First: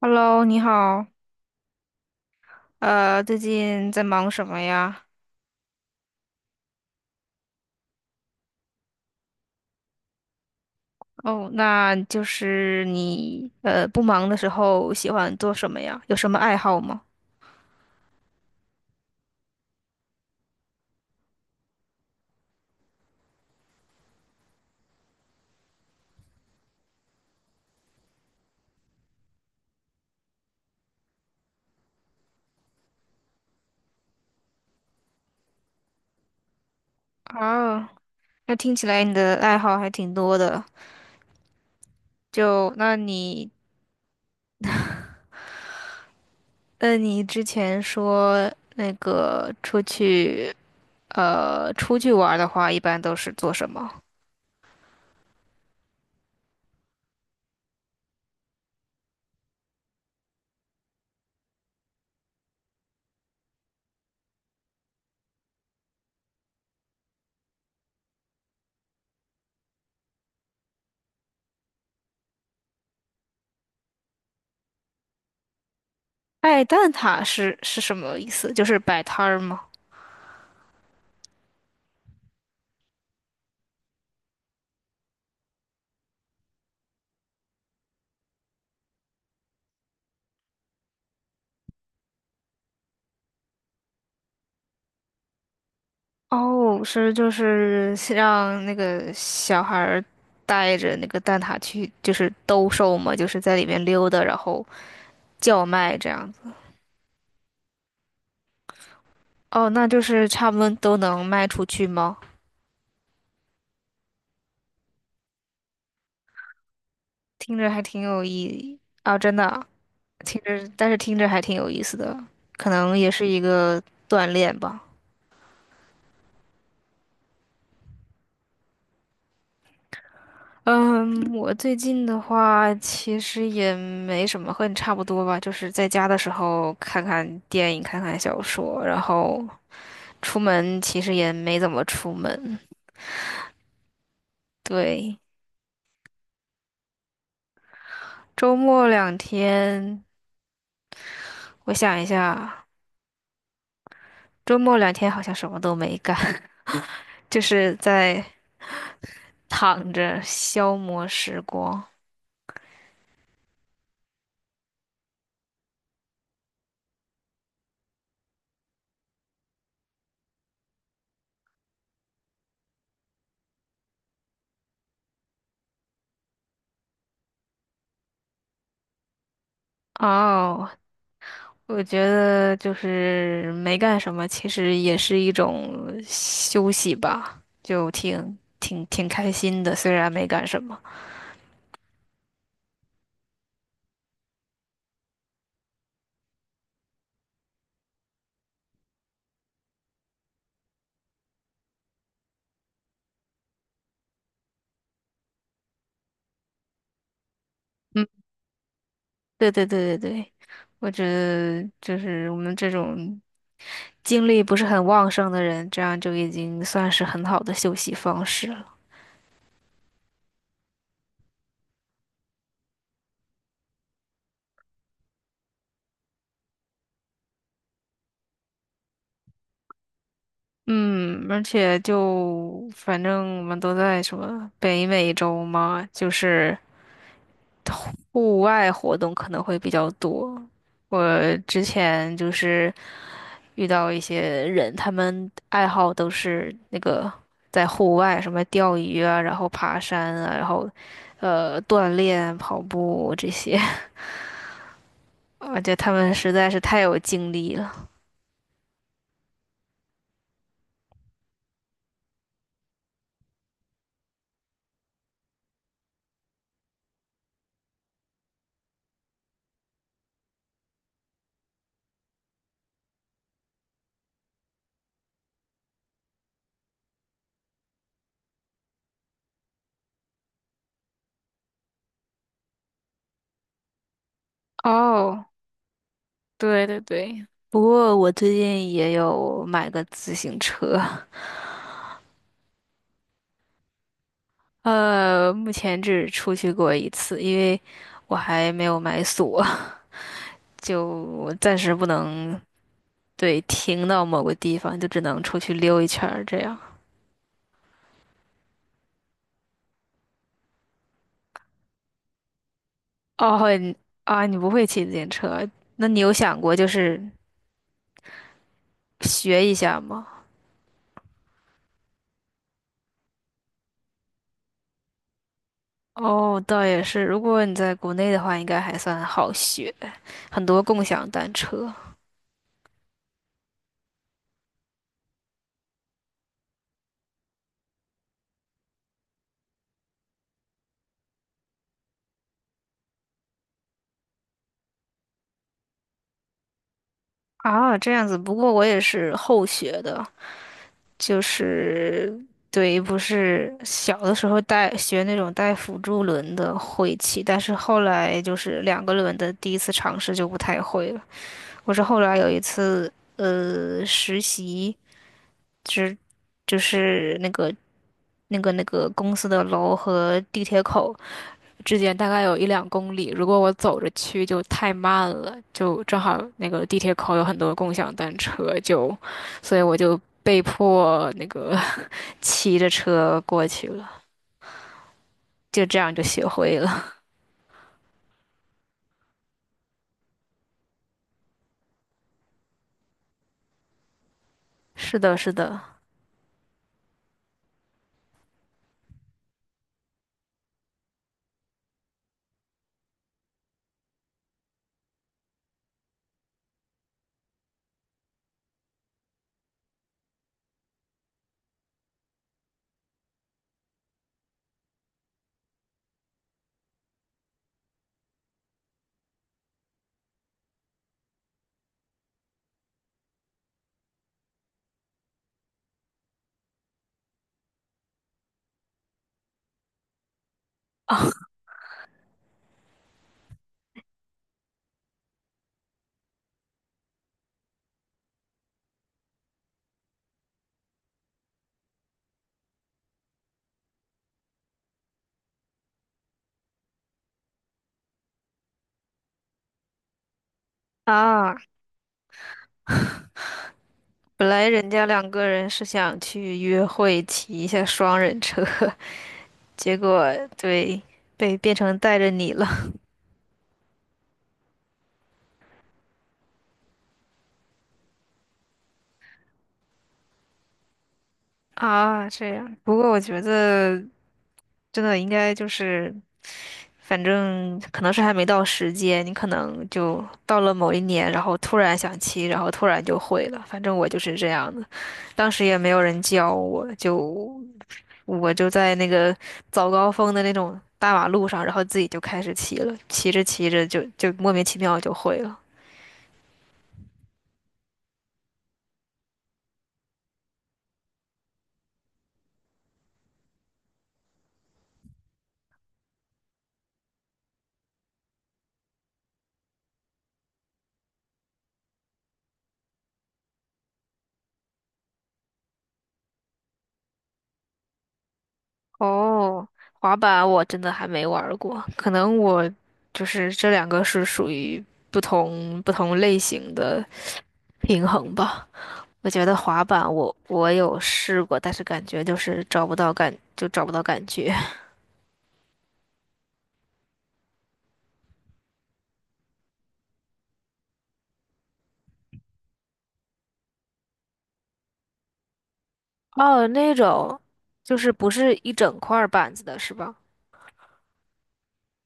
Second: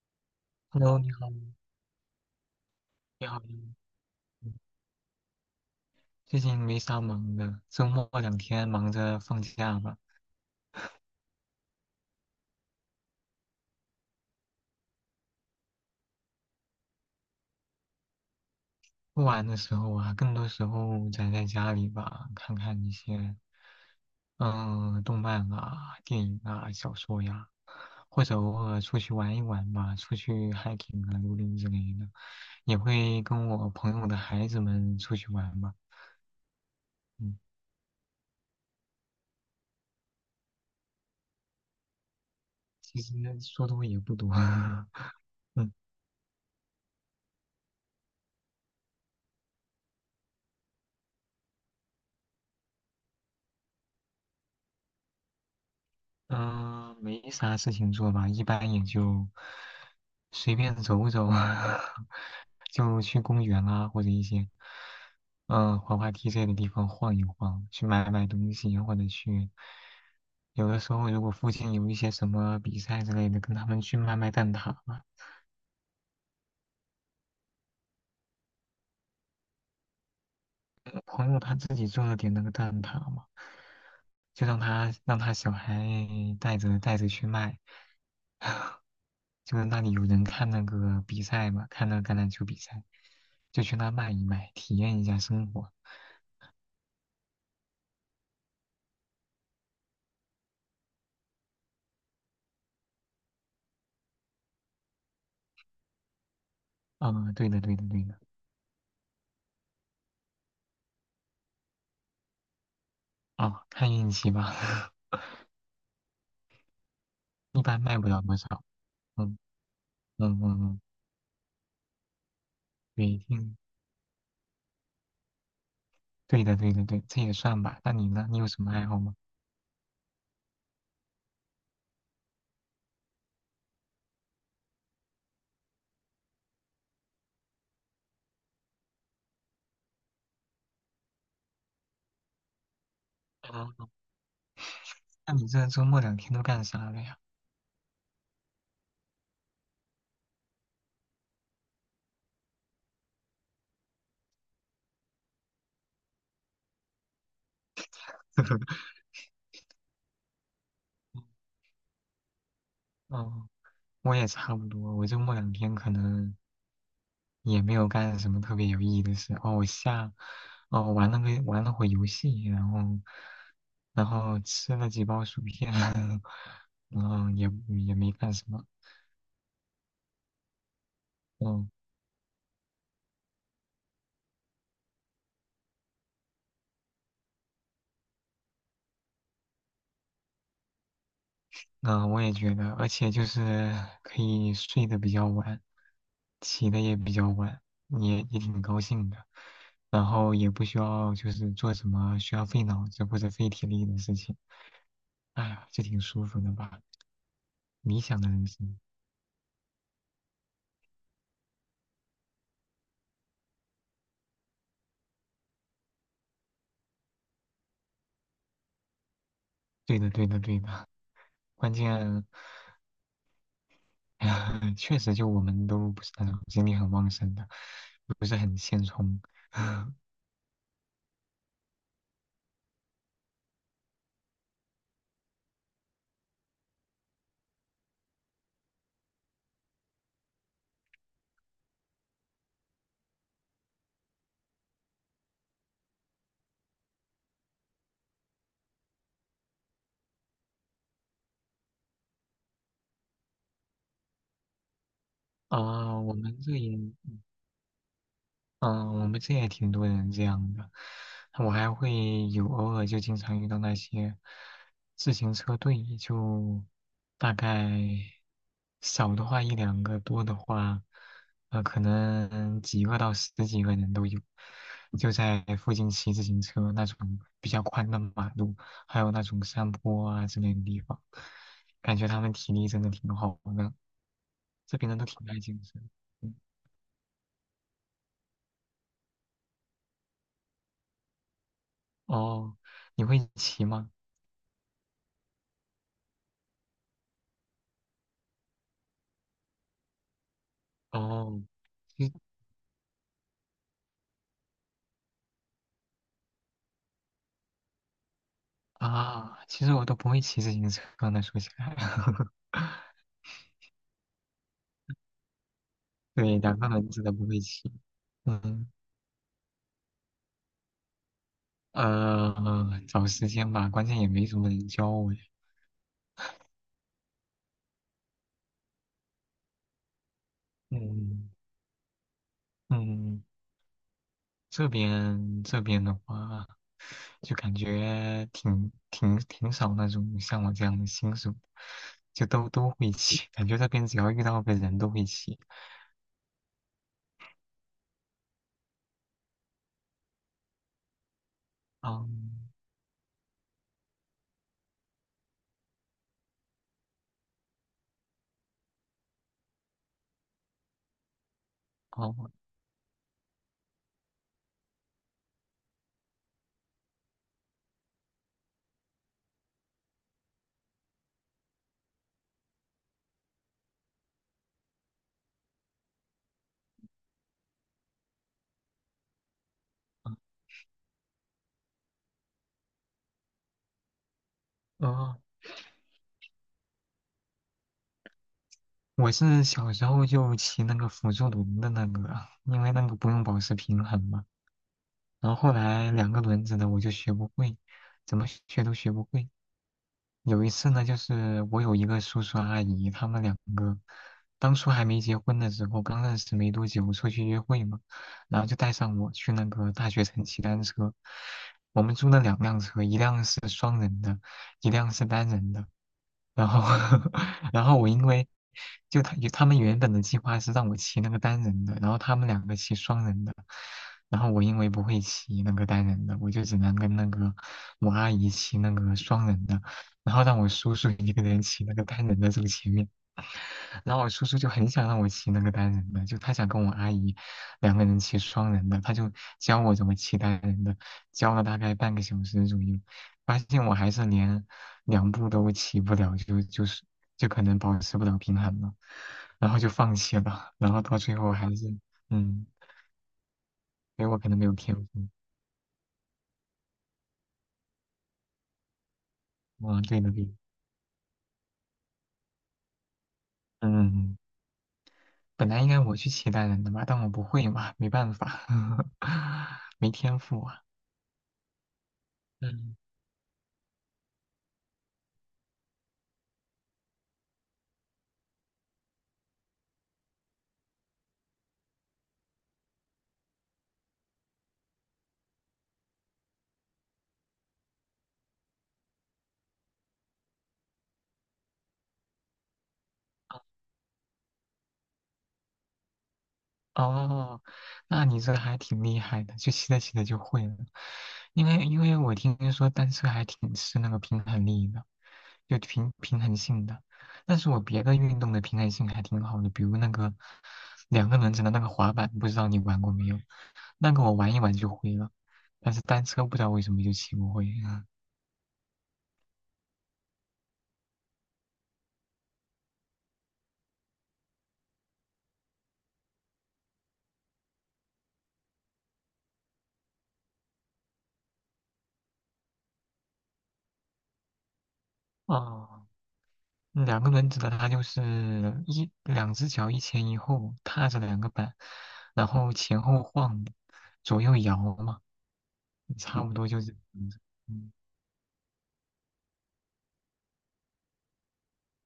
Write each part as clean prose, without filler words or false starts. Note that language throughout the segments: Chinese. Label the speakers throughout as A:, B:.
A: Hello，你
B: Hello，
A: 好，
B: 你好，你好，你
A: 最
B: 好。
A: 近在忙什
B: 嗯
A: 么呀？
B: 最近没啥忙的，周末两天忙着放假吧。
A: 哦，那就是你不忙的时候喜欢做什么呀？有什么爱好吗？
B: 不玩的时候啊，更多时候宅在家里吧，看看一些动漫啊、电影啊、小说呀，或者偶尔出去玩一玩吧，出去 hiking 啊、露营之类的，也会跟我朋友的孩子们出去玩吧。嗯，
A: 啊，那听起来你的爱好还挺多的。就那
B: 其实
A: 你，
B: 说多也不多，嗯
A: 那你之前说那个出去出去玩儿的话，一般都是做什么？
B: 嗯、没啥事情做吧，一般也就随便走走，就去公园啊，或者一些滑滑梯这类的地方晃一晃，去买买东西，或者有的时候如果附近有一些什么比赛之类的，跟他们去卖卖蛋挞嘛。
A: 爱蛋挞是什么意思？就是摆摊儿吗？
B: 朋友他自己做了点那个蛋挞嘛，就让他小孩带着去卖。就是那里有人看那个比赛嘛，看那个橄榄球比赛，就去那卖一卖，体验一下生活。
A: 哦，就是让那个小孩儿带着那个蛋挞去，就是兜售嘛，就是在里面溜达，然后叫卖这样子。
B: 嗯，对的，对的，对的。
A: 哦，那就是差不多都能卖出去吗？
B: 哦，看运气吧，
A: 听
B: 一
A: 着
B: 般
A: 还
B: 卖
A: 挺
B: 不了
A: 有意
B: 多少。
A: 义啊，真
B: 嗯
A: 的啊，
B: 嗯
A: 听
B: 嗯
A: 着，
B: 嗯，
A: 但是听着还挺有意思的，可能
B: 每
A: 也
B: 一
A: 是一
B: 定。
A: 个锻炼吧。
B: 对的，对的，对，这也算吧。那你呢？你有什么爱好吗？
A: 嗯，我最近的话其实也没什么，和你差不多吧，就是在家的时候看看电影，看看小说，然后。出门其实也没怎么出门。
B: 哦，
A: 对，
B: 那你这周末两天都干啥了呀？
A: 周末两天，我想一下，周末两天好像什么都没干，就是在 躺着消磨时光。
B: 嗯，我也差不多，我周末两天可能。也没有干什么特别有意义的事。哦，玩了会游戏，然后，然后吃了几包薯片，然后也没干什么。
A: 哦，
B: 嗯，
A: 我觉得就是没干什么，其实也是一种休息吧，就挺开心的，虽然没干什么。
B: 那我也觉得，而且就是可以睡得比较晚，起的也比较晚，也挺高兴的。然后也不需要就是做什么需要费脑子或者费体力的事情。哎呀，这挺舒服的吧？理
A: 嗯。
B: 想的人生。
A: 对，我觉得就是我们这种精力不是很旺盛的人，这样就已经算是很好的休息方式了。
B: 对的，对的，对的。关键 确实，就我们都不是那种精力很旺盛的，不是很现充。
A: 嗯，而且就反正我们都在什么北美洲嘛，就是户外活动可能会比较多。我之前就是遇到一些人，他们爱好都是那个在户外，什么钓鱼啊，然后爬山啊，然后锻炼、跑步这些，我觉得他
B: 啊、
A: 们
B: 我
A: 实
B: 们
A: 在
B: 这
A: 是
B: 也
A: 太有精力了。
B: 嗯，我们这也挺多人这样的。我还会有偶尔就经常遇到那些自行车队，就大概少的话一两个，多的话，可能几个到十几个人都有，就在附近骑自行车那种比较宽的马路，还有那种山坡啊之类的地方，感觉他们体力真的挺好的，这边人都
A: 哦，
B: 挺爱健身。嗯。
A: 对对对，不过我最近也有买个自行车，
B: 哦，你会骑吗？
A: 目前只出去过一次，因为我还没有买锁，就
B: 哦，
A: 暂时不
B: 其实
A: 能对停到某个地方，就只能出去溜一圈儿这样。
B: 其实我都不会骑自行车呢，说起来，
A: 哦，你啊，你不会骑自行车，那你有
B: 对，
A: 想过
B: 两
A: 就
B: 个轮
A: 是
B: 子都不会骑。嗯，
A: 学一下吗？
B: 找时间吧，关键也没什么人教我呀。
A: 哦，倒也是，如果你在国内的话，应该还算好学，很多共享
B: 嗯
A: 单车
B: 嗯，这边的话，就感觉挺少那种像我这样的新手，就都会骑，感觉这边只要遇到个人都会骑。
A: 啊，这样子。不过我也是后学的，就是
B: 嗯，
A: 对，不是小的时候带学那种带辅助轮的会骑，但是后来就是两个轮的第一次尝试就不太会了。我是后来有
B: 哦，
A: 一次实习。就是就是那个公司的楼和地铁口之间大概有1~2公里，如果我走着去就太慢了，就正好那个地铁口有很多共享单车，就所以我就
B: 嗯，
A: 被迫那个 骑着车过去了，
B: 哦。
A: 就这样就学会了。
B: 我是小时候就骑那个辅助轮的那个啊，因为那个不用保持平衡嘛。
A: 是的，是
B: 然后后
A: 的。
B: 来两个轮子的我就学不会，怎么学都学不会。有一次呢，就是我有一个叔叔阿姨，他们两个当初还没结婚的时候，刚认识没多久，出去约会嘛，然后就带上我去那个大学城骑单车。我们租了两辆车，一辆是双人的，一辆是单人的。然后 然后我因为他们原本的计划是让我骑那个单人的，然后他们两个骑双人的，然后我因为不会骑那个单人的，我就只能跟那个我阿姨骑那个双人的，然后让我叔叔一个人骑那个单人的走前面。然后我叔叔就很想让我骑那个单人的，就他想跟我阿姨两个人骑双人的，他就教我怎么骑单人的，教了大概半个小时左右，发现我还是连两步都骑不了，就可能保持不了平衡了，然后就放弃了，然后到最后
A: 啊，
B: 还是嗯，因为我
A: 本
B: 可能没
A: 来
B: 有
A: 人
B: 天
A: 家两
B: 赋，
A: 个人是想去约会，骑一下双人车，结
B: 嗯，对的
A: 果
B: 对的。
A: 对，被变成带着你了。
B: 嗯，嗯，本来应该我去骑单人的嘛，但我不会嘛，没办法，没天赋啊，
A: 啊，这样。不
B: 嗯。
A: 过我觉得真的应该就是，反正可能是还没到时间，你可能就到了某一年，然后突然想骑，然后突然就会了。反正我就是这样的，当时也没有人教我，就我就在那个早高峰的那种大马路上，然后自己就开始骑了，骑着骑着就莫名其妙就会了。
B: 哦，那你这还挺厉害的，就骑着骑着就会了。因为我听说单车还挺吃那个平衡力的，就平衡性的。但是我别的运动的平衡性还挺好的，比如那个两个轮子的那个滑板，不知道你玩过没有？那个我玩一玩就会了，但是单车不知道为什么就骑不会。
A: 哦，滑板我真的还没玩儿过，可能我就是这两个是属于不同类型的平衡吧。我觉得滑板我有试过，但是感觉就是找不到感，就找不到感觉。
B: 哦，两个轮子的它就是一两只脚一前一后踏着两个板，然后前后晃，左右摇嘛，差不
A: 哦，
B: 多就是
A: 那
B: 这样子。
A: 种
B: 嗯，
A: 就是不是一整块儿板子的是吧？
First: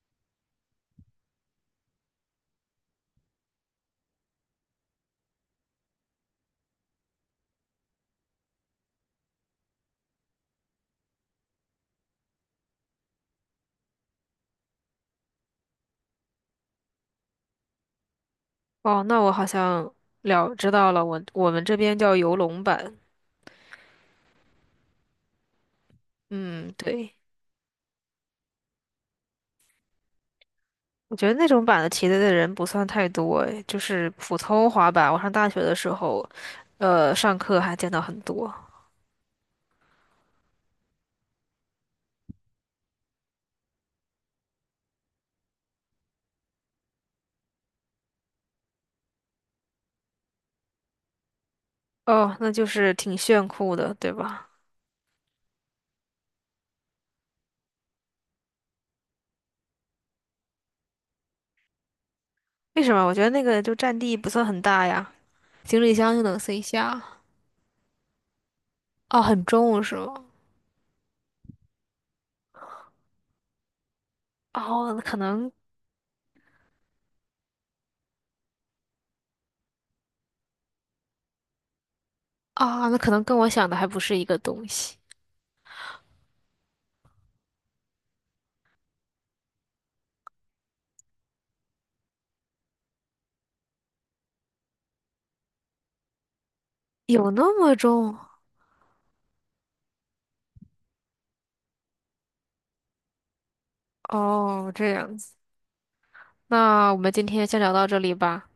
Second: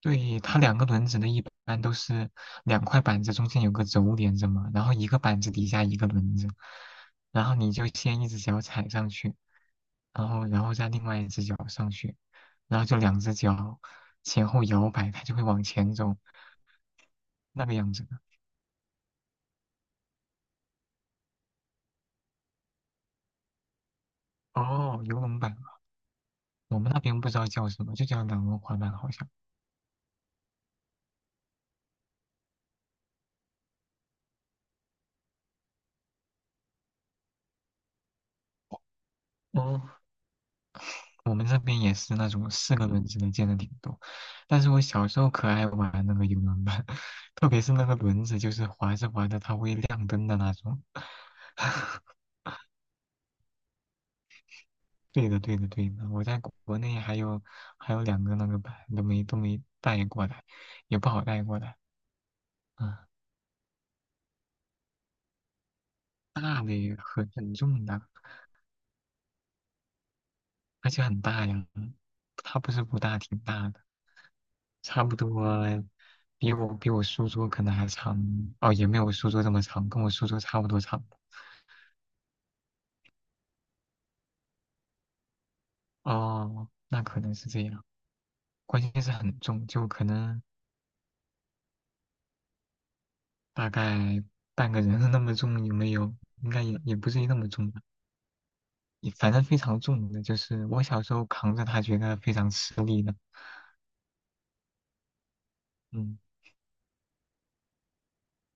B: 对，它两个轮子的，一般都是两块板子中间有个轴连着嘛，然后一个板子底下一个轮子，然后你就先一只脚踩上去，然后再另外一只脚上去，然后就两只脚前后摇摆，它就会往前走，那个样子的。
A: 哦，那我好像了知道了，我们这边叫游龙板。
B: 哦，游龙板。
A: 嗯，
B: 我们那
A: 对。
B: 边不知道叫什么，就叫两轮滑板好像。
A: 我觉得那种版的题的人不算太多，诶，就是普通滑板。我上大学的时候，上课还见到很多。
B: 哦，我们这边也是那种四个轮子的，见的挺多。但是我小时候可爱玩那个游轮板，特别是那个轮子，就是滑着滑着它会亮灯的那种。
A: 哦，那就是挺炫酷的，对吧？
B: 对的，对的，对的。我在国内还有两个那个板都没带过来，也不好带过来。
A: 为什
B: 嗯，
A: 么？我觉得那个就占地不算很大呀，行李箱就能塞
B: 大的也
A: 下。
B: 很重的，
A: 哦，很重是吗？
B: 而且很大呀。它不是不大，挺大的。
A: 哦，那
B: 差
A: 可
B: 不多
A: 能
B: 比我书桌可能还长，哦，也没有我书桌这么长，跟我书桌差不多长。
A: 跟我想的还不是一个东西。
B: 哦，那可能是这样。关键是很重，就可能大概半个人那么重，有没有？应该也也不至于
A: 有
B: 那
A: 那
B: 么重
A: 么
B: 吧，
A: 重？
B: 也反正非常重的，就是我小时候扛着它，觉得非常吃力的。
A: 哦，这样子。
B: 嗯
A: 那我们今天先聊到这里吧，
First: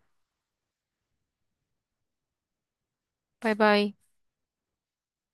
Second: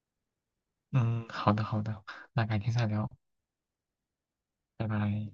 B: 嗯，好的好的，那改天再聊，
A: 拜拜。
B: 拜拜。